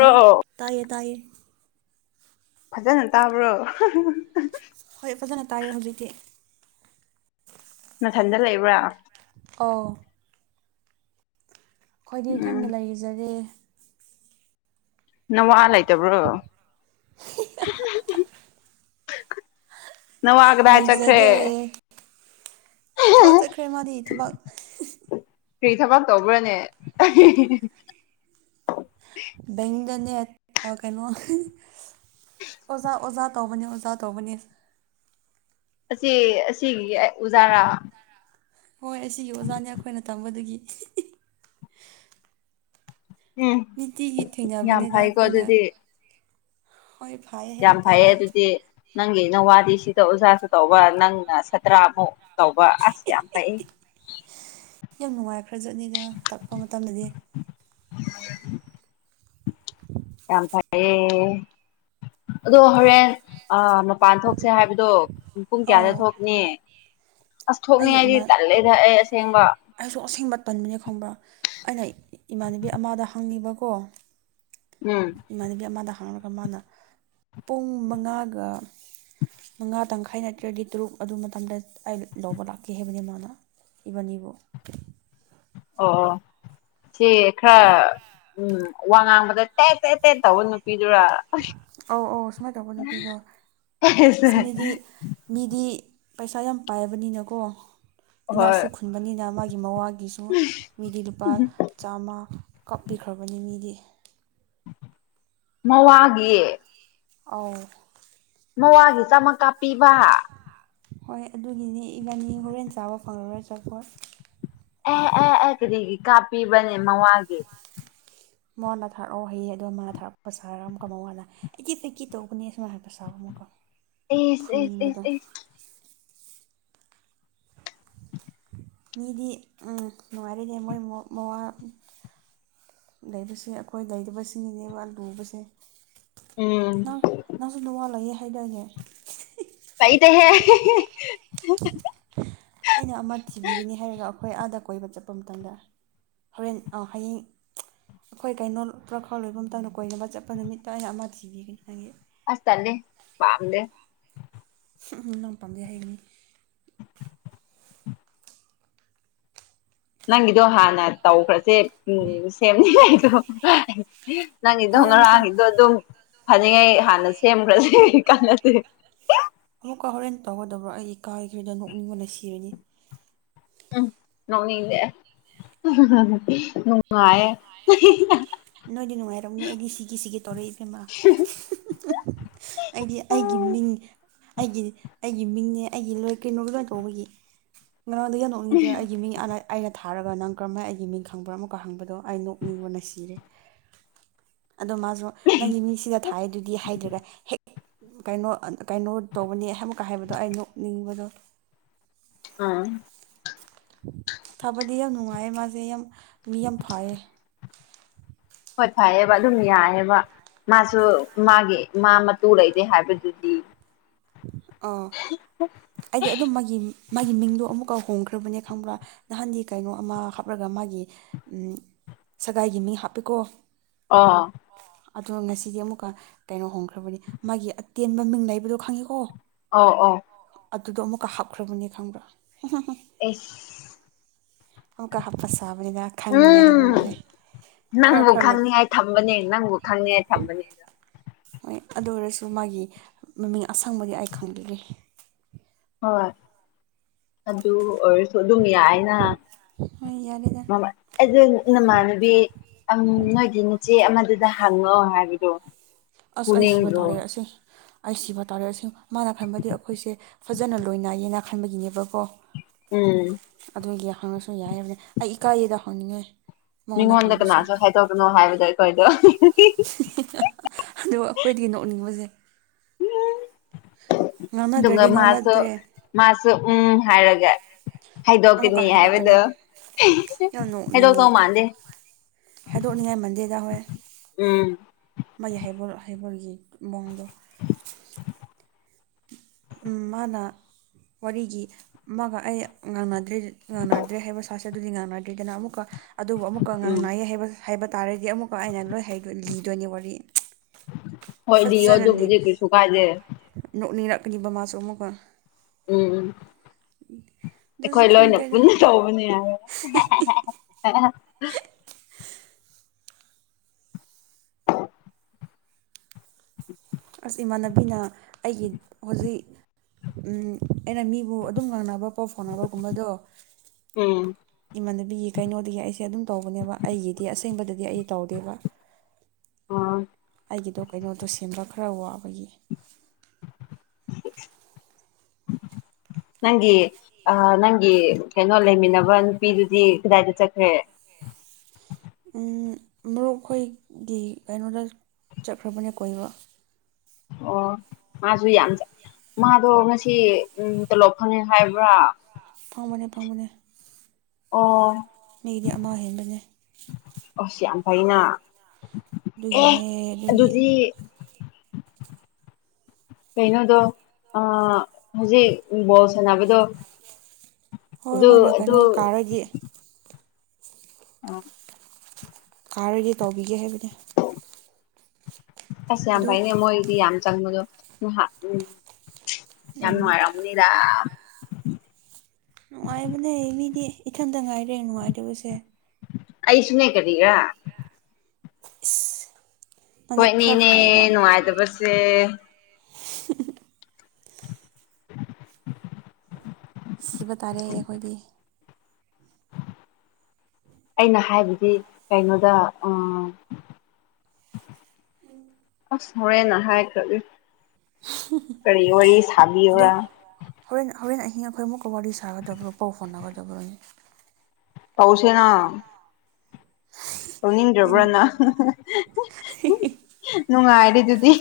ꯑꯣ ꯇꯥꯏꯌꯦ ꯇꯥꯏꯌꯦ ꯐꯖꯅ ꯇꯥꯕ꯭ꯔꯣ ꯍꯣꯏ ꯐꯖꯅ ꯇꯥꯔꯦ ꯍꯧꯖꯤꯛꯇꯤ ꯅꯊꯟꯗ ꯂꯩꯕ꯭ꯔꯥ ꯑꯣ ꯑꯩꯈꯣꯏꯗꯤ ꯎꯝ ꯏꯊꯟꯗ ꯂꯩꯖꯔꯦ ꯅꯋꯥ ꯂꯩꯇꯕ꯭ꯔꯣ ꯅꯋꯥ ꯀꯗꯥꯏ ꯆꯠꯈ꯭ꯔꯦ ꯂꯩꯖꯗꯦ ꯊꯕꯛ ꯆꯠꯈ꯭ꯔꯦ ꯃꯥꯗꯤ ꯊꯕꯛ ꯀꯔꯤ ꯊꯕꯛ ꯇꯧꯕ꯭ꯔꯥꯅꯦ ꯕꯦꯡꯗꯅꯦ ꯑꯥ ꯀꯩꯅꯣ ꯑꯣꯖꯥ ꯑꯣꯖꯥ ꯇꯧꯕꯅꯤ ꯑꯣꯖꯥ ꯇꯧꯕꯅꯤ ꯑꯁꯤ ꯑꯁꯤꯒꯤ ꯎꯖꯥꯔꯥ ꯍꯣꯏ ꯑꯁꯤꯒꯤ ꯑꯣꯖꯥꯅꯤ ꯑꯩꯈꯣꯏꯅ ꯇꯝꯕꯗꯨꯒꯤ ꯎꯝ ꯅꯤꯇꯤꯒꯤ ꯌꯥꯝ ꯊꯦꯡꯅꯕꯅꯤꯗ ꯐꯩꯀꯣ ꯑꯩꯈꯣꯏꯅ ꯑꯗꯨꯗꯤ ꯍꯣꯏ ꯐꯩ ꯌꯥꯝ ꯍꯥꯏꯕ ꯐꯩꯌꯦ ꯇꯥꯔꯦ ꯑꯗꯨꯗꯤ ꯅꯪꯒꯤ ꯅꯋꯥꯗꯤ ꯁꯤꯗ ꯑꯣꯖꯥꯁꯨ ꯇꯧꯕ ꯅꯪꯅ ꯁꯥꯠꯇ꯭ꯔꯥꯃꯨꯛ ꯇꯧꯕ ꯑꯁ ꯌꯥꯝ ꯐꯩ ꯌꯥꯝ ꯅꯨꯡꯉꯥꯏ ꯈ꯭ꯔꯖꯠꯅꯤꯗ ꯇꯥꯛꯄ ꯃꯇꯝꯗꯗꯤ [inaudible] ꯌꯥꯝ ꯐꯌꯦ ꯑꯗꯣ ꯍꯣꯔꯦꯟ ꯑ ꯃꯄꯥꯟ ꯊꯣꯛꯁꯦ ꯍꯥꯏꯕꯗꯣ ꯄꯨꯡ ꯀꯌꯥꯗ ꯑꯧ ꯊꯣꯛꯅꯤ ꯑꯁ ꯊꯣꯛꯅꯤ ꯑꯩꯒꯤ ꯍꯥꯏꯗꯤ ꯏꯃꯥ ꯇꯜꯂꯦꯗ ꯑꯩ ꯑꯁꯦꯡꯕ ꯑꯩꯁꯨ ꯑꯁꯦꯡꯕ ꯇꯟꯕꯅꯦ ꯈꯪꯕ꯭ꯔꯥ ꯑꯩꯅ ꯏꯃꯥꯟꯅꯕꯤ ꯑꯃꯗ ꯍꯪꯉꯤꯕꯀꯣ ꯎꯝ ꯏꯃꯥꯟꯅꯕꯤ ꯑꯃꯗ ꯍꯥꯡꯂꯒ ꯃꯥꯅ ꯄꯨꯡ ꯃꯉꯥꯒ ꯃꯉꯥ ꯇꯪꯈꯥꯏ ꯅꯠꯇ꯭ꯔꯗꯤ ꯇꯔꯨꯛ ꯑꯗꯨ ꯃꯇꯝꯗ ꯑꯩ ꯂꯧꯕ ꯂꯥꯛꯀꯦ ꯍꯥꯏꯕꯅꯤ ꯃꯥꯅ ꯏꯕꯥꯅꯤꯕꯨ ꯑꯣ ꯑꯣ ꯁꯤ ꯈꯔ ꯁꯨꯃꯥꯏ ꯎꯝ ꯋꯥ ꯉꯥꯡꯕꯗ ꯇꯦ ꯇꯦ ꯇꯦꯠ ꯇꯧꯕ ꯅꯨꯄꯤꯗꯨꯔꯥ ꯑꯧ ꯑꯧ ꯁꯨꯃꯥꯏꯅ ꯇꯧꯕ ꯅꯨꯄꯤꯗꯣ ꯑꯁꯤꯅꯗꯤ ꯃꯤꯗꯤ ꯄꯩꯁꯥ ꯌꯥꯝ ꯄꯥꯏꯕꯅꯤꯅꯀꯣ ꯍꯣꯏ ꯏꯅꯥꯛꯁꯨ ꯈꯨꯟꯕꯅꯤꯅ ꯃꯥꯒꯤ ꯃꯋꯥꯒꯤꯁꯨ [unintelligible] ꯃꯤꯗꯤ ꯂꯨꯄꯥ ꯆꯥꯝꯃ ꯀꯥꯞꯄꯤꯈ꯭ꯔꯕꯅꯤ ꯃꯤꯗꯤ ꯃꯋꯥꯒꯤ ꯑꯥꯎ ꯃꯋꯥꯒꯤ ꯆꯥꯝꯃ ꯀꯥꯞꯄꯤꯕ ꯍꯣꯏ ꯑꯗꯨꯒꯤꯅꯤ ꯏꯕꯥꯅꯤ ꯍꯣꯔꯦꯟ ꯆꯥꯕ ꯐꯪꯉꯔꯣꯏ ꯆꯥꯄꯣꯠ ꯑꯦ ꯑꯦ ꯑꯦ ꯀꯔꯤꯒꯤ ꯀꯥꯞꯄꯤꯕꯅꯦ ꯃꯋꯥꯒꯤ ꯃꯉꯣꯟꯗ ꯊꯥꯔꯛꯑꯣ ꯍꯌꯦꯡ ꯑꯗꯣ ꯃꯥ ꯊꯥꯔꯛꯄ ꯁꯥꯔꯒ ꯑꯃꯨꯛꯀ ꯃꯋꯥꯗ ꯑꯩꯒꯤ ꯇꯤꯀꯤ ꯇꯧꯕꯅꯦ ꯁꯨꯃꯥꯏꯟ ꯍꯥꯏꯕ ꯁꯥꯕ ꯑꯃꯨꯛꯀ ꯏꯁ ꯏꯁ ꯏꯁ ꯐꯨꯅꯤꯡꯕꯗꯣ ꯏꯁ ꯃꯤꯗꯤ ꯎꯝ ꯅꯨꯡꯉꯥꯏꯔꯦꯅꯦ ꯃꯣꯏ ꯃꯣ ꯃꯋꯥ ꯂꯩꯕꯁꯦ ꯑꯩꯈꯣꯏ ꯂꯩꯔꯤꯕꯁꯤꯡꯒꯤꯅꯦ ꯃꯥ ꯂꯨꯕꯁꯦ ꯎꯝ ꯅꯪ ꯅꯪꯁꯨ ꯅꯋꯥ ꯂꯩꯌꯦ ꯍꯥꯏꯗꯥꯏꯅꯦ ꯂ ꯩꯇꯦꯍꯦ ꯑꯩꯅ ꯑꯃ ꯊꯤꯕꯤꯒꯅꯤ ꯍꯥꯏꯔꯒ ꯑꯩꯈꯣꯏ ꯑꯥꯗ ꯀꯣꯏꯕ ꯆꯠꯄ ꯃꯇꯝꯗ ꯍꯣꯔꯦꯟ ꯑ ꯍꯌꯦꯡ ꯑꯩꯈꯣꯏ ꯀꯩꯅꯣ ꯄꯨꯔꯥ ꯈꯔ ꯂꯣꯏꯕ ꯃꯇꯝꯗ ꯀꯣꯏꯅꯕ ꯆꯠꯄ ꯅꯨꯃꯤꯠꯇ ꯑꯩꯅ ꯑꯃ ꯊꯤꯕꯤꯒꯅꯤ ꯅꯪꯒꯤ ꯑꯁ ꯇꯜꯂꯦ ꯄꯥꯝꯗꯦ ꯍꯨꯝ ꯍꯨꯝ ꯅꯪ ꯄꯥꯝꯗꯦ ꯍꯩꯒꯅꯤ ꯅꯪꯒꯤꯗꯣ ꯍꯥꯟꯅ ꯇꯧꯈ꯭ꯔꯁꯦ ꯎꯝ ꯁꯦꯝꯅꯤꯉꯥꯏꯗꯣ ꯅꯪꯒꯤꯗꯣ ꯍꯣꯔꯦꯟ ꯑꯃꯨꯛꯀ ꯉꯔꯥꯡꯒꯤꯗꯣ ꯑꯗꯨꯝ ꯐꯅꯤꯉꯩ ꯍꯥꯟꯅ ꯁꯦꯝꯈ꯭ꯔꯁꯦ ꯀꯥꯟꯅꯗꯦ ꯑꯃꯨꯛꯀ ꯍꯣꯔꯦꯟ ꯇꯧꯒꯗꯕ꯭ꯔꯣ ꯑꯩ ꯏꯀꯥꯈ꯭ꯔꯦꯗ ꯅꯣꯛꯅꯤꯡꯕꯅ ꯁꯤꯔꯅꯤ ꯎꯝ ꯅꯣꯛꯅꯤꯡꯗꯦ ꯅꯨꯡꯉꯥꯏꯌꯦ ꯅꯣꯏꯗꯤ ꯅꯨꯡꯉꯥꯏꯔꯝꯅꯤ ꯑꯩꯗꯤ ꯁꯤꯒꯦ ꯁꯤꯒꯦ ꯇꯧꯔꯦ ꯏꯕꯦꯝꯃ [unintelligible] ꯑꯩꯗꯤ ꯑꯩꯒꯤ ꯃꯤꯡ ꯑꯩꯒꯤ ꯑꯩꯒꯤ ꯃꯤꯡꯅꯦ ꯑꯩꯒꯤ ꯂꯣꯏ ꯀꯩꯅꯣꯒ ꯀꯩꯅꯣ ꯇꯧꯕꯒꯤ ꯉꯔꯥꯡꯗꯒꯤ ꯍꯅꯣ ꯅꯣꯛꯅꯤꯡꯗ꯭ꯔꯥ ꯑꯩꯒꯤ ꯃꯤꯡ ꯑ ꯑꯩꯅ ꯊꯥꯔꯒ ꯅꯪ ꯀ꯭ꯔꯝꯃꯥꯏ ꯑꯩꯒꯤ ꯃꯤꯡ ꯈꯪꯕ꯭ꯔꯥ ꯑꯃꯨꯀ ꯍꯪꯕꯗꯣ ꯑꯩ ꯅꯣꯛꯅꯤꯡꯕꯅ ꯁꯤꯔꯦ ꯑꯗꯣ ꯃꯥꯁꯨ ꯅꯪꯒꯤ ꯃꯤꯡꯁꯤꯗ ꯊꯥꯏꯗꯨꯗꯤ ꯍꯥꯏꯗ꯭ꯔꯒ ꯍꯦꯛ ꯀꯩꯅꯣ ꯀꯩꯅꯣ ꯇꯧꯕꯅꯤ ꯑꯃꯨꯛꯀ ꯍꯥꯏꯕꯗꯣ ꯑꯩ ꯅꯣꯛꯅꯤꯡꯕꯗꯣ ꯑꯥ ꯐꯥꯕꯗꯤ ꯌꯥꯝ ꯅꯨꯡꯉꯥꯏꯌꯦ ꯃꯥꯁꯦ ꯌꯥꯝ ꯃꯤ ꯌꯥꯝ ꯐꯥꯏꯌꯦ ꯍꯣꯏ ꯐꯩꯌꯦꯕ ꯑꯗꯨꯝ ꯌꯥꯑꯦꯕ ꯃꯥꯁꯨ ꯃꯥꯒꯤ ꯃꯥ ꯃꯇꯨ ꯂꯩꯇꯦ ꯍꯥꯏꯕꯗꯨꯗꯤ ꯑꯣ ꯑꯩꯗꯤ ꯑꯗꯨꯝꯕꯒꯤ ꯃꯥꯒꯤ ꯃꯤꯡꯗꯣ ꯑꯃꯨꯛꯀꯥ ꯍꯣꯡꯈ꯭ꯔꯕꯅꯦ ꯈꯪꯕ꯭ꯔꯥ ꯅꯍꯥꯟꯗꯤ ꯀꯩꯅꯣ ꯑꯃ ꯍꯥꯞꯔꯒ ꯃꯥꯒꯤ ꯎꯝ ꯁꯒꯥꯏꯒꯤ ꯃꯤ ꯍꯥꯞꯄꯦꯀꯣ ꯑꯥ ꯑꯗꯨ ꯉꯁꯤꯗꯤ ꯑꯃꯨꯛꯀ ꯀꯩꯅꯣ ꯍꯣꯡꯈ꯭ꯔꯕꯅꯤ ꯃꯥꯒꯤ ꯑꯇꯦꯟꯕ ꯃꯤꯡ ꯂꯩꯕꯗꯣ ꯈꯪꯉꯤ ꯑꯣ ꯑꯥꯎ ꯑꯥꯎ ꯑꯗꯨꯗꯣ ꯑꯃꯨꯛꯀ ꯍꯥꯞꯈ꯭ꯔꯕꯅꯤ ꯈꯪꯕ꯭ꯔꯥ ꯑꯩꯁ ꯑꯃꯨꯛꯀ ꯍꯥꯞꯄ ꯁꯥꯕꯅꯤꯗ ꯎꯝ ꯅꯪꯕꯨ ꯈꯔ ꯅꯣꯠ ꯈꯪꯅꯤꯡꯉꯥꯏ ꯊꯝꯕꯅꯦ ꯅꯪꯕꯨ ꯈꯪꯅꯤꯡꯉꯥꯏ ꯊꯝꯕꯅꯦ ꯍꯣꯏ ꯑꯗꯨ ꯑꯣꯏꯔꯁꯨ ꯃꯥꯒꯤ ꯃꯃꯤꯡ ꯑꯁꯪꯕꯗꯤ ꯑꯩ ꯈꯪꯪꯕꯤꯗꯦ ꯍꯣꯏ ꯑꯗꯨ ꯑꯣꯏꯔꯁꯨ ꯑꯗꯨꯝ ꯌꯥꯏꯅꯥ ꯍꯣꯏ ꯌꯥꯔꯦꯗ [unintelligible] ꯑꯗꯨ ꯅꯃꯥꯟꯅꯕꯤ ꯅꯣꯏꯒꯤ ꯅꯆꯦ ꯑꯃꯗꯨꯗ ꯍꯪꯉꯣ ꯍꯥꯏꯕꯗꯣ ꯑꯁ ꯑꯩ ꯁꯤꯕ ꯄꯨꯅꯤꯡꯗ꯭ꯔꯣ ꯇꯥꯔꯦ ꯑꯁꯤ ꯑꯩ ꯁꯤꯕ ꯇꯥꯔꯦ ꯑꯁꯤ ꯃꯥꯅ ꯈꯟꯕꯗꯤ ꯑꯩꯈꯣꯏꯁꯦ ꯐꯖꯅ ꯂꯣꯏꯅꯩꯌꯦꯅꯥ ꯈꯟꯕꯒꯤꯅꯦꯕꯀꯣ ꯎꯝ ꯑꯗꯨꯒꯤ ꯍꯪꯉꯁꯨ ꯌꯥꯏ ꯍꯥꯏꯕꯅꯤ ꯑꯩ ꯏꯀꯥꯏꯌꯦꯗ ꯍꯪꯅꯤꯡꯉꯥꯏ ꯃꯤꯉꯣꯟꯗ ꯀꯅꯥꯁꯨ ꯍꯥꯏꯗꯣꯛꯀꯅꯣ ꯍꯥꯏꯕꯗꯣ ꯑꯩꯈꯣꯏꯗꯣ [unintelligible] ꯑꯗꯨ ꯑꯩꯈꯣꯏꯗꯤ ꯅꯣꯛꯅꯤꯡꯕꯁꯦ ꯑꯗꯨꯒ ꯉꯥꯡꯅꯗ꯭ꯔꯗꯤ ꯃꯥꯁꯨ ꯉꯥꯡꯅꯗ꯭ꯔꯦ ꯃꯥꯁꯨ ꯎꯝ ꯍꯥꯏꯔꯒ ꯑꯃꯨꯛꯀ ꯍꯥꯏꯗꯣꯛꯀꯅꯤ ꯍꯥꯏꯗꯣꯛꯀꯅꯤ ꯍꯥꯏꯕꯗꯣ [unintelligible] ꯌꯥꯝ ꯅꯣꯛꯅꯤꯡꯉꯦ ꯍꯥꯏꯗꯣꯛꯇꯧ ꯃꯥꯟꯗꯦ ꯍꯥꯏꯗꯣꯛꯅꯤꯡꯉꯥꯏ ꯃꯟꯗꯦꯗ ꯍꯣꯏ ꯎꯝ ꯃꯥꯒꯤ ꯍꯩꯕ ꯍꯩꯕꯔꯒꯤ ꯃꯑꯣꯡꯗꯣ ꯎꯝ ꯃꯥꯅ ꯋꯥꯔꯤꯒꯤ ꯃꯥꯒ ꯑꯩ ꯉꯥꯡꯅꯗ꯭ꯔꯦ ꯉꯥꯡꯅꯗ꯭ꯔꯦ ꯍꯥꯏꯕ ꯁꯥꯁꯦ ꯑꯗꯨꯗꯤ ꯉꯥꯡꯅꯗ꯭ꯔꯦꯗꯅ ꯑꯃꯨꯛꯀ ꯑꯗꯨꯕꯨ ꯑꯃꯨꯛꯀ ꯎꯝ ꯉꯥꯡꯅꯥꯏꯌꯦ ꯍꯥꯏꯕ ꯇꯥꯔꯗꯤ ꯑꯃꯨꯛꯀ ꯑꯩꯅ ꯂꯣꯏ ꯍꯥꯏꯕ ꯂꯤꯗꯣꯏꯅꯤ ꯋꯥꯔꯤ ꯍꯣꯏ ꯂꯤꯌꯣ ꯑꯗꯨꯕꯨꯗꯤ ꯀꯩꯁꯨ ꯀꯥꯏꯗꯦ ꯅꯣꯛꯅꯤꯡꯔꯥꯛꯀꯅꯤꯕ ꯃꯥꯁꯨ ꯑꯝꯃꯨꯛꯀ ꯎꯝ ꯑꯗꯨꯁꯨ ꯑꯩꯈꯣꯏ ꯂꯣꯏꯅ ꯈꯪꯗꯦꯗ ꯄꯨꯟꯅ ꯇꯧꯕꯅꯦ ꯍꯥꯏꯔꯣ [unintelligible] [unintelligible] ꯑꯁ ꯏꯃꯥꯟꯅꯕꯤꯅ ꯑꯩꯒꯤ ꯍꯧꯖꯤꯛ ꯎꯝ ꯑꯩꯅ ꯃꯤꯕꯨ ꯑꯗꯨꯝ ꯉꯥꯡꯅꯕ ꯄꯥꯎ ꯐꯥꯎꯅꯕꯒꯨꯝꯕꯗꯣ ꯎꯝ ꯏꯃꯥꯟꯅꯕꯤꯒꯤ ꯀꯩꯅꯣꯗꯒꯤ ꯑꯩꯁꯦ ꯑꯗꯨꯝ ꯇꯧꯕꯅꯦꯕ ꯑꯩꯒꯤꯗꯤ ꯑꯁꯦꯡꯕꯗꯗꯤ ꯑꯩ ꯇꯧꯗꯦꯕ ꯑꯣ ꯑꯩꯒꯤꯗꯣ ꯀꯩꯅꯣꯗꯣ ꯁꯦꯝꯕ ꯈꯔ ꯋꯥꯕꯒꯤ [unintelligible] ꯅꯪꯒꯤ ꯑ ꯅꯪꯒꯤ ꯀꯩꯅꯣ ꯂꯩꯃꯤꯟꯅꯕ ꯅꯨꯄꯤꯗꯨꯗꯤ ꯀꯗꯥꯏꯗ ꯆꯠꯈ꯭ꯔꯦ ꯃꯔꯨꯞ ꯈꯣꯏꯒꯤ ꯀꯩꯅꯣꯗ ꯆꯠꯈ꯭ꯔꯕꯅꯦ ꯀꯣꯏꯕ ꯑꯣ ꯃꯥꯁꯨ ꯌꯥꯝ ꯆ ꯃꯥꯗꯣ ꯉꯁꯤ ꯇꯂꯣꯞ ꯐꯪꯉꯦ ꯍꯥꯏꯕ꯭ꯔꯥ ꯐꯪꯕꯅꯦ ꯐꯪꯕꯅꯦ ꯑꯣ ꯃꯤꯒꯤꯗꯤ ꯑꯃ ꯍꯦꯟꯕꯅꯦ ꯑꯁ ꯌꯥꯝ ꯐꯩꯅ ꯑꯦ ꯑꯗꯨꯒꯤꯅꯦ ꯑꯗꯨꯒꯤ ꯑꯗꯨꯗꯤ ꯀꯩꯅꯣꯗꯣ ꯑ ꯍꯧꯖꯤꯛ ꯕꯣꯜ ꯁꯥꯟꯅꯕꯗꯣ ꯍꯣꯏ ꯑꯗꯨ ꯃꯣꯏꯅ ꯑꯗꯨ ꯀꯩꯅꯣ ꯀꯥꯔꯗꯤ ꯑꯥ ꯀꯥꯔꯗꯤ ꯇꯧꯕꯤꯒꯦ ꯍꯥꯏꯕꯅꯦ ꯑꯁ ꯌꯥꯝ ꯑꯗꯣ ꯐꯩꯅꯦ ꯃꯣꯏꯗꯤ ꯌꯥꯝ ꯆꯪꯕꯗꯣ [unintelligible] ꯎꯝ ꯌꯥꯝ ꯎꯝ ꯅꯨꯡꯉꯥꯏꯔꯝ ꯅꯤꯗꯥꯝ ꯅꯨꯡꯉꯥꯏꯕꯅꯦ ꯃꯤꯗꯤ ꯏꯊꯟꯇ ꯉꯥꯏꯔꯦ ꯅꯨꯡꯉꯥꯏꯇꯕꯁꯦ ꯑꯩꯁꯨꯅꯦ ꯀꯔꯤꯔꯥ ꯏꯁ ꯅꯪꯗꯤ ꯈꯔ ꯈꯣꯏꯑꯅꯤꯅꯦ ꯐꯔꯦꯗ ꯅꯨꯡꯉꯥꯏꯇꯕꯁꯦ [inaudible] ꯁꯤꯕ ꯇꯥꯔꯦ ꯑꯩꯈꯣꯏꯗꯤ ꯑꯩꯅ ꯍꯥꯏꯕꯗꯤ ꯀꯩꯅꯣꯗ ꯑꯥ ꯑꯁ ꯍꯣꯔꯦꯟꯅ ꯍꯥꯏꯈ꯭ꯔꯒꯦ ꯀꯔꯤ ꯋꯥꯔꯤ ꯑꯗꯣ ꯁꯥꯕꯤꯌꯨꯔꯥ ꯍꯣꯔꯦꯟ ꯍꯣꯔꯦꯟ ꯑꯍꯤꯡ ꯑꯩꯈꯣꯏ ꯑꯃꯨꯛꯀ ꯋꯥꯔꯤ ꯁꯥꯒꯗꯕ꯭ꯔꯣ ꯄꯥꯎ ꯐꯥꯎꯅꯒꯗꯕ꯭ꯔꯣꯅꯦ ꯇꯧꯁꯦꯅꯥ ꯇꯧꯅꯤꯡꯗ꯭ꯔꯕ꯭ꯔ ꯑꯩꯅ ꯅꯪ ꯅꯨꯡꯉꯥꯏꯔꯤꯗꯨꯗꯤ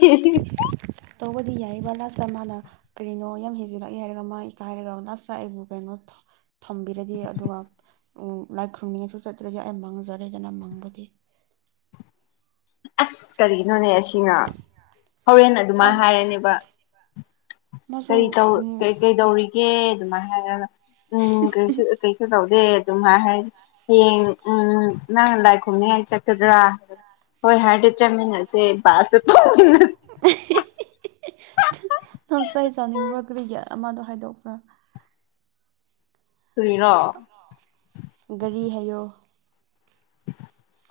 ꯇꯧꯕꯗꯤ ꯌꯥꯏꯕ ꯂꯥꯁꯇ ꯃꯥꯅ ꯀꯔꯤꯅꯣ ꯌꯥꯝ ꯍꯦꯟꯖꯤꯜꯂꯛꯑꯦ ꯍꯥꯏꯔꯒ ꯃꯥ ꯏꯀꯥꯏꯔꯒ ꯂꯥꯁꯇ ꯑꯩꯕꯨ ꯀꯩꯅꯣ ꯊꯝꯕꯤꯔꯗꯤ ꯑꯗꯨꯒ ꯎꯝ ꯂꯥꯏ ꯈꯨꯔꯨꯝꯅꯤꯡꯉꯁꯨ ꯆꯠꯇ꯭ꯔꯗꯤ ꯑꯩ ꯃꯥꯡꯖꯔꯦꯗꯅ ꯃꯪꯕꯗꯤ ꯑꯁ ꯀꯔꯤꯅꯣꯅꯦ ꯑꯁꯤꯅ ꯍꯣꯔꯦꯟ ꯃꯥ ꯑꯗꯨꯃꯥꯏꯟ ꯍꯥꯏꯔꯅꯤꯕ ꯃꯥꯁꯨ ꯀꯔꯤ ꯇꯧ ꯀꯩ ꯀꯩꯗꯧꯔꯤꯒꯦ ꯑꯗꯨꯃꯥꯏ ꯍꯥꯏꯔꯒ ꯎꯝ ꯀꯩꯁꯨ ꯀꯩꯁꯨ ꯇꯧꯗꯦ ꯑꯗꯨꯝ ꯍꯥꯏ ꯍꯥꯏꯔꯗꯤ ꯍꯌꯦꯡ ꯎꯝ ꯅꯪꯅ ꯂꯥꯏ ꯈꯨꯔꯨꯝꯅꯤꯉꯥꯏ ꯆꯠꯀꯗ꯭ꯔꯥ ꯍꯣꯏ ꯍꯥꯏꯔꯗꯤ ꯆꯃꯤꯟꯅꯁꯦ [unintelligible] [unintelligible] ꯅꯪ ꯆꯩ ꯆꯥꯅꯤꯡꯕ꯭ꯔꯣ ꯀꯔꯤꯒꯤ ꯑꯃꯗꯣ ꯍꯥꯏꯗꯣꯛꯄ꯭ꯔꯥ ꯀꯔꯤꯔꯣ ꯒꯥꯔꯤ ꯍꯥꯏꯌꯣ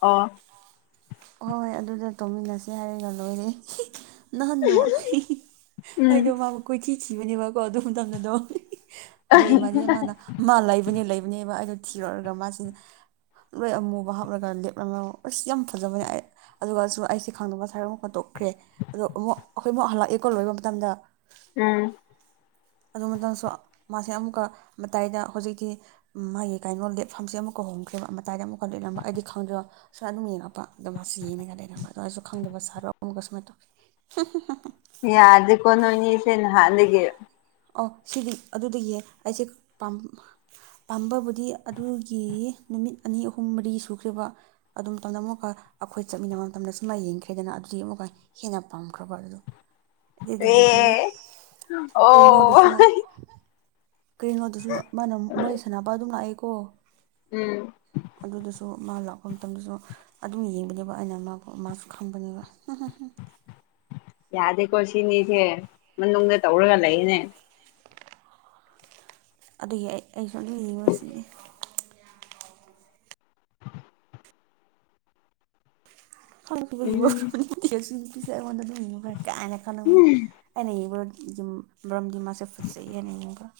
ꯑꯣ ꯍꯣꯏ ꯑꯗꯨꯗ ꯇꯧꯃꯤꯟꯅꯁꯤ ꯍꯥꯏꯔꯒ ꯂꯣꯏꯔꯦ ꯅꯍꯥꯟꯗꯣ ꯎꯝ ꯑꯩꯗꯣ ꯃꯥꯕꯨ ꯀꯣꯏꯊꯤ ꯊꯤꯕꯅꯦꯕꯀꯣ ꯑꯗꯨ ꯃꯇꯝꯗꯗꯣ ꯑꯗꯣ ꯏꯃꯥꯟꯕꯤ ꯑꯃꯅ ꯃꯥ ꯂꯩꯕꯅꯦ ꯂꯩꯕꯅꯦꯕ ꯑꯩꯗꯣ ꯊꯤꯌꯣꯔꯛꯑꯒ ꯃꯥꯁꯤꯅ ꯂꯣꯏ ꯑꯃꯨꯕ ꯍꯥꯞꯂꯒ ꯂꯦꯞꯂꯝꯃꯥ ꯑꯁ ꯌꯥꯝ ꯐꯖꯕꯅꯤ ꯑꯩ ꯑꯗꯨꯒꯁꯨ ꯑꯩꯁꯦ ꯈꯪꯗꯕ [unintelligible] ꯇꯣꯛꯈ꯭ꯔꯦ ꯑꯗꯣ ꯑꯃꯨꯛ ꯑꯩꯈꯣꯏ ꯑꯃꯨꯛ ꯍꯜꯂꯛꯑꯦꯀꯣ ꯂꯣꯏꯕ ꯃꯇꯝꯗ ꯎꯝ ꯑꯗꯨ ꯃꯇꯥꯡꯁꯨ ꯃꯥꯁꯦ ꯑꯃꯨꯛꯀ ꯃꯇꯥꯏꯗ ꯍꯧꯖꯤꯛꯇꯤ ꯃꯥꯒꯤ ꯀꯩꯅꯣ ꯂꯦꯞꯐꯝꯁꯦ ꯑꯃꯨꯛ ꯀ ꯍꯣꯡꯈ꯭ꯔꯦꯕ ꯃꯇꯥꯏꯗ ꯑꯃꯨꯛꯀ ꯂꯦꯞꯂꯝꯕ ꯑꯩꯗꯤ ꯈꯪꯗ꯭ꯔꯕ ꯁꯨꯋꯥꯏ ꯑꯗꯨꯝ ꯌꯦꯡꯉꯛꯄ ꯑꯗꯣ ꯃꯥꯁꯤ ꯌꯦꯡꯉꯒ ꯂꯩꯔꯝꯕꯗꯣ ꯑꯩꯖꯨ ꯈꯪꯗꯕ ꯁꯥꯔ ꯑꯃꯨꯒ ꯁꯨꯃꯥꯏꯅ ꯇꯧ [unintelligible] ꯌꯥꯗꯦ ꯀꯣ ꯅꯣꯏꯅꯤꯁꯦ ꯅꯍꯥꯟꯗꯒꯤ ꯑꯣ ꯁꯤꯗꯤ ꯑꯗꯨꯗꯒꯤꯌꯦ ꯑꯩꯁꯦ ꯄꯥꯝ ꯄꯥꯝꯕꯕꯨꯗꯤ ꯑꯗꯨꯒꯤ ꯅꯨꯃꯤꯠ ꯑꯅꯤ ꯑꯍꯨꯝ ꯃꯔꯤ ꯁꯨꯈ꯭ꯔꯦꯕ ꯑꯗꯨ ꯃꯇꯝꯗ ꯑꯃꯨꯛꯀ ꯑꯩꯈꯣꯏ ꯆꯠꯃꯤꯟꯅꯕ ꯃꯇꯝꯗ ꯁꯨꯃꯥꯏ ꯌꯦꯡꯈ꯭ꯔꯦꯗꯅ ꯑꯗꯨꯗꯨꯗꯤ ꯑꯃꯨꯛꯀ ꯍꯦꯟꯅ ꯄꯥꯝꯈ꯭ꯔꯕ ꯑꯗꯣ ꯑꯦ ꯑꯗꯨꯗꯒꯤꯗꯤ ꯑꯣ ꯀꯩꯅꯣꯗꯁꯨ ꯀꯩꯅꯣꯗꯁꯨ ꯃꯥꯅ ꯃꯩ ꯁꯥꯟꯅꯕ ꯑꯗꯨꯝ ꯂꯥꯛꯑꯦꯀꯣ ꯎꯝ ꯑꯗꯨꯗꯁꯨ ꯃꯥ ꯂꯥꯛꯄ ꯃꯇꯝꯗꯁꯨ ꯑꯗꯨꯝ ꯌꯦꯡꯕꯅꯦꯕ ꯑꯩꯅ ꯃꯥꯕꯨ ꯃꯥꯁꯨ ꯈꯪꯕꯅꯦꯕ ꯌꯥꯗꯦꯀꯣ ꯁꯤꯅꯤꯁꯦ ꯃꯅꯨꯡꯗ ꯇꯧꯔꯒ ꯂꯩꯌꯦꯅꯦ ꯑꯗꯨꯒꯤ ꯑꯩ ꯑꯩꯁꯨ [unintelligible] [unintelligible] ꯎꯝ ꯑꯩꯉꫭꯟꯗꯗꯤ ꯈꯔ [unintelligible] ꯈꯜꯂꯝꯒꯅꯤ ꯑꯩꯅ ꯌꯦꯡꯕ꯭ꯔ ꯌꯨꯝ ꯃꯔꯝꯗꯤ ꯃꯥꯁꯦ ꯐꯖꯩ ꯍꯥꯏꯅ ꯌꯦꯡꯕ [inaudible]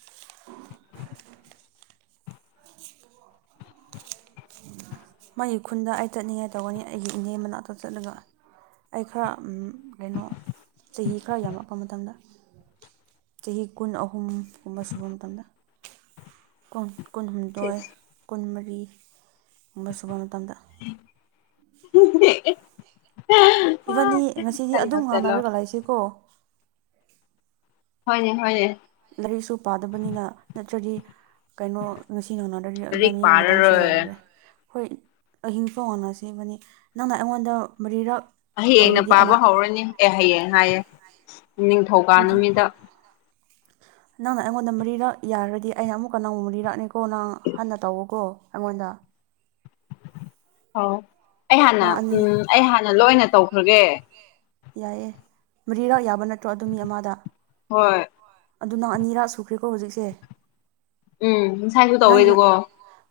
ꯃꯥꯒꯤ ꯈꯨꯟꯗ ꯑꯩ ꯆꯠꯅꯤꯡꯉꯥꯏ ꯇꯧꯒꯅꯤ ꯑꯩꯒꯤ ꯏꯅꯦ ꯃꯅꯥꯛꯇ ꯆꯠꯂꯒ ꯑꯩ ꯈꯔ ꯎꯝ ꯀꯩꯅꯣ ꯆꯍꯤ ꯈꯔ ꯌꯥꯝꯂꯛꯄ ꯃꯇꯝꯗ ꯆꯍꯤ ꯀꯨꯟ ꯑꯍꯨꯝꯒꯨꯝꯕ ꯁꯨꯕ ꯃꯇꯝꯗ ꯀꯨꯟꯍꯨꯝꯗꯣꯏ ꯀꯨꯟꯃꯔꯤ ꯒꯨꯝꯕ ꯁꯨꯕ ꯃꯇꯝꯗ [unintelligible] ꯏꯕꯥꯅꯤ ꯉꯁꯤꯗꯤ ꯆꯠꯂꯣ ꯑꯗꯨꯝ ꯆꯠꯂꯣ ꯉꯥꯡꯅꯔꯒ ꯂꯩꯁꯤꯀꯣ ꯍꯣꯏꯅꯦ ꯍꯣꯏꯅꯦ ꯂꯥꯏꯔꯤꯛꯁꯨ ꯄꯥꯗꯕꯅꯤꯅ ꯅꯠꯇ꯭ꯔꯗꯤ ꯀꯩꯅꯣ ꯉꯁꯤ [unintelligible] [unintelligible] ꯂꯥꯏꯔꯤꯛ ꯏꯕꯥꯅꯤ ꯃꯇꯝꯁꯨ ꯄꯥꯔꯔꯣꯏ ꯂꯩꯔꯔꯣꯏ ꯍꯣꯏ ꯑꯍꯤꯡ ꯐꯥꯎ ꯉꯥꯡꯅꯁꯦ ꯏꯕꯥꯟꯅꯤ ꯅꯪꯅ ꯑꯩꯉꯣꯟꯗ ꯃꯔꯤꯔꯛ ꯍꯌꯦꯡꯅ ꯑꯣꯏꯔꯗꯤ ꯑꯩꯅ ꯄꯥꯕ ꯍꯧꯔꯅꯤ ꯑꯦ ꯍꯌꯦꯡ ꯍꯥꯏꯌꯦ ꯅꯤꯡꯊꯧꯀꯥ ꯅꯨꯃꯤꯠꯇ ꯅꯪꯅ ꯑꯩꯉꯣꯟꯗ ꯃꯔꯤꯔꯛ ꯌꯥꯔꯗꯤ ꯑꯩꯅ ꯑꯃꯨꯛꯀ ꯅꯪ ꯃꯔꯤꯔꯛꯅꯤꯀꯣ ꯅꯪ ꯍꯟꯅ ꯇꯧꯋꫭꯀꯣ ꯑꯩꯉꯣꯟꯗ ꯑꯧ ꯑꯩ ꯍꯥꯟꯅ ꯅꯪ ꯑꯅꯤ ꯎꯝ ꯑꯩ ꯍꯥꯟꯅ ꯂꯣꯏꯅ ꯇꯧꯈ꯭ꯔꯒꯦ ꯌꯥꯏꯌꯦ ꯃꯔꯤꯔꯛ ꯌꯥꯕ ꯅꯠꯇ꯭ꯔꯣ ꯑꯗꯨꯝ ꯃꯤ ꯑꯃꯗ ꯍꯣꯏ ꯑꯗꯨ ꯅꯪ ꯑꯅꯤꯔꯛ ꯁꯨꯈ꯭ꯔꯦꯀꯣ ꯍꯧꯖꯤꯛꯁꯦ ꯎꯝ ꯉꯁꯥꯏꯁꯨ ꯅꯪꯒꯤ ꯇꯧꯋꯦꯗꯀꯣ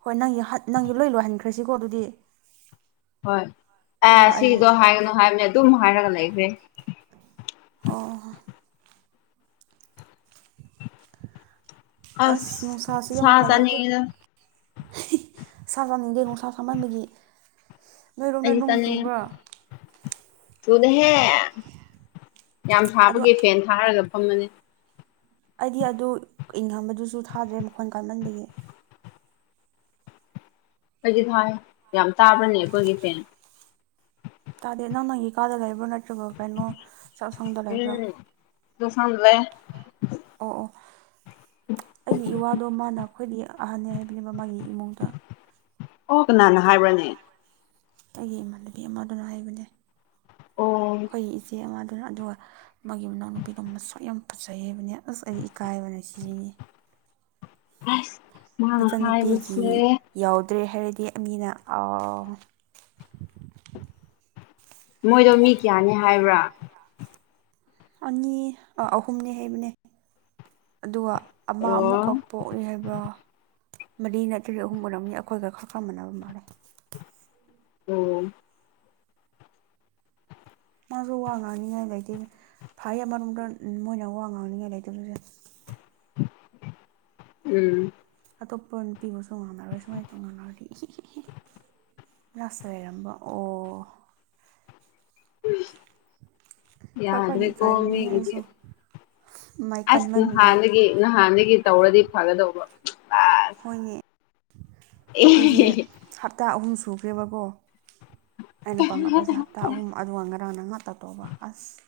ꯍꯣꯏ ꯅꯪꯒꯤ ꯍꯠ ꯅꯪꯒꯤ ꯂꯣꯏ ꯂꯣꯏꯍꯟꯈ꯭ꯔꯁꯤꯀꯣ ꯑꯗꯨꯗꯤ ꯍꯣꯏ ꯑꯦ ꯑꯗꯨꯒ ꯑꯩꯒꯤ ꯁꯤꯗꯣ ꯍꯥꯏꯒꯅꯨ ꯍꯥꯏꯞꯅꯦ ꯑꯗꯨꯝ ꯍꯥꯏꯔꯒ ꯂꯩꯈ꯭ꯔꯦ ꯑꯣ ꯑꯁ ꯅꯨꯡꯁꯥꯁꯦ ꯌꯥꯝ ꯁꯥ ꯀꯜꯂꯤ [unintelligible] ꯆꯥꯅꯤꯡꯉꯤꯗ [unintelligible] ꯅꯨꯡꯁꯥ ꯁꯥꯃꯟꯕꯒꯤ ꯅꯣꯏꯔꯣꯝꯗ ꯑꯩꯗꯤ ꯅꯣꯡ ꯇꯜꯂꯦ ꯆꯨꯕ꯭ꯔꯥ ꯊꯨꯗꯦꯍꯦ ꯌꯥꯝ ꯑꯗꯨ ꯁꯥꯕꯒꯤ ꯐꯦꯟ ꯊꯥꯔꯒ ꯐꯝꯕꯅꯦ ꯑꯩꯗꯤ ꯑꯗꯨ ꯏꯪꯍꯟꯕꯗꯨꯁꯨ ꯊꯥꯗ꯭ꯔꯦ ꯃꯈꯣꯟ ꯀꯟꯃꯟꯕꯒꯤ ꯑꯩꯗꯤ ꯊꯥꯏ ꯌꯥꯝ ꯇꯥꯕ꯭ꯔꯅꯦ ꯑꯩꯈꯣꯏꯒꯤ ꯐꯦꯟ ꯇꯥꯗꯦ ꯅꯪ ꯅꯪꯒꯤ ꯀꯥꯗ ꯂꯩꯕ꯭ꯔꯣ ꯅꯠꯇ꯭ꯔꯒ ꯀꯩꯅꯣ ꯆꯥꯛꯁꯪꯗ ꯂꯩꯕ꯭ꯔꯣ ꯎꯝ ꯆꯥꯛꯁꯪꯗ ꯂꯩꯌꯦ ꯑꯣ ꯑꯣ ꯑꯩꯒꯤ ꯏꯋꯥꯗꯣ ꯃꯥꯅ ꯈ꯭ꯥꯋꯏꯗꯒꯤ ꯑꯍꯟꯅꯦ ꯍꯥꯏꯕꯅꯦꯕ ꯃꯥꯒꯤ ꯏꯃꯨꯡꯗ ꯑꯣ ꯀꯅꯥꯅ ꯍꯥꯏꯕ꯭ꯔꯅꯦ ꯑꯩꯒꯤ ꯏꯃꯥꯟꯅꯕꯤ ꯑꯃꯗꯨꯅ ꯍꯥꯏꯕꯅꯦ ꯑꯣ ꯑꯈꯣꯏꯒꯤ ꯏꯆꯦ ꯑꯃꯗꯨꯅ ꯑꯗꯨꯒ ꯃꯥꯒꯤ ꯃꯅꯥꯎꯅꯨꯄꯤꯗꯣ ꯃꯁꯛ ꯌꯥꯝ ꯐꯖꯩ ꯍꯥꯏꯕꯅꯦ ꯑꯁ ꯑꯩꯗꯤ ꯏꯀꯥꯏꯕꯅ ꯁꯤꯅꯤ ꯑꯁ ꯃꯥꯅ ꯅꯆꯟꯅꯨꯄꯤꯒꯤ ꯍꯥꯏꯕꯁꯦ ꯌꯧꯗ꯭ꯔꯦ ꯍꯥꯏꯔꯗꯤ ꯃꯤꯅ ꯑꯥ ꯃꯣꯏꯗꯣ ꯃꯤ ꯀꯌꯥꯅꯦ ꯍꯥꯏꯕ꯭ꯔ ꯑꯅꯤ ꯑꯥ ꯑꯍꯨꯝꯅꯦ ꯍꯥꯏꯕꯅꯦ ꯑꯗꯨꯒ ꯑꯃ ꯑꯃꯨꯛꯀ ꯑꯣ ꯄꯣꯛꯑꯦ ꯍꯥꯏꯕ꯭ꯔ ꯃꯔꯤ ꯅꯠꯇ꯭ꯔꯗꯤ ꯑꯍꯨꯝ ꯑꯣꯏꯔꯝꯅꯤ ꯑꯩꯈꯣꯏꯒ ꯈꯔ ꯈꯔ ꯃꯥꯟꯅꯕ ꯃꯥꯜꯂꯦ ꯑꯣ ꯃꯥꯁꯨ ꯋꯥ ꯉꯥꯡꯅꯤꯡꯉꯥꯏ ꯂꯩꯇꯦꯅꯦ ꯐꯩꯌꯦ ꯑꯃꯔꯣꯝꯗ ꯑꯝ ꯃꯣꯏꯅ ꯋꯥ ꯉꯥꯡꯅꯤꯡꯉꯥꯏ ꯂꯩꯇꯕꯁꯦ ꯎꯝ ꯑꯇꯣꯞꯄ ꯅꯨꯄꯤꯕꯨꯁꯨ ꯉꯥꯡꯅꯔꯣꯏ ꯁꯨꯝꯃꯥꯏꯅ ꯇꯧꯅꯔꯗꯤ ꯑꯦ [unintelligible] ꯂꯁ ꯂꯩꯔꯝꯕ ꯑꯣ ꯈꯔ ꯈꯔꯗꯤ ꯌꯥꯗ꯭ꯔꯦꯀꯣ ꯏꯀꯥꯏꯕꯅꯦ ꯃꯤꯒꯤꯗꯤ ꯑꯩꯁꯨ ꯃꯥꯏ ꯑꯁ ꯀꯟꯃꯟꯕꯒꯤ ꯅꯍꯥꯟꯗꯒꯤ ꯅꯍꯥꯟꯗꯒꯤ ꯇꯧꯔꯗꯤ ꯐꯒꯗꯧꯕ ꯑꯁ ꯍꯣꯏꯅꯦ [inaudible] ꯑꯩꯈꯣꯏꯁꯦ ꯑꯦ ꯍꯞꯇꯥ ꯑꯍꯨꯝ ꯁꯨꯈ꯭ꯔꯦꯕꯀꯣ ꯑꯩꯅ ꯄꯥꯝꯔꯛꯄꯁꯦ ꯍꯥꯞꯇ ꯑꯍꯨꯝ ꯑꯗꯨꯒ ꯉꯔꯥꯡꯅ ꯉꯥꯛꯇꯥ ꯇꯧꯕ ꯑꯁ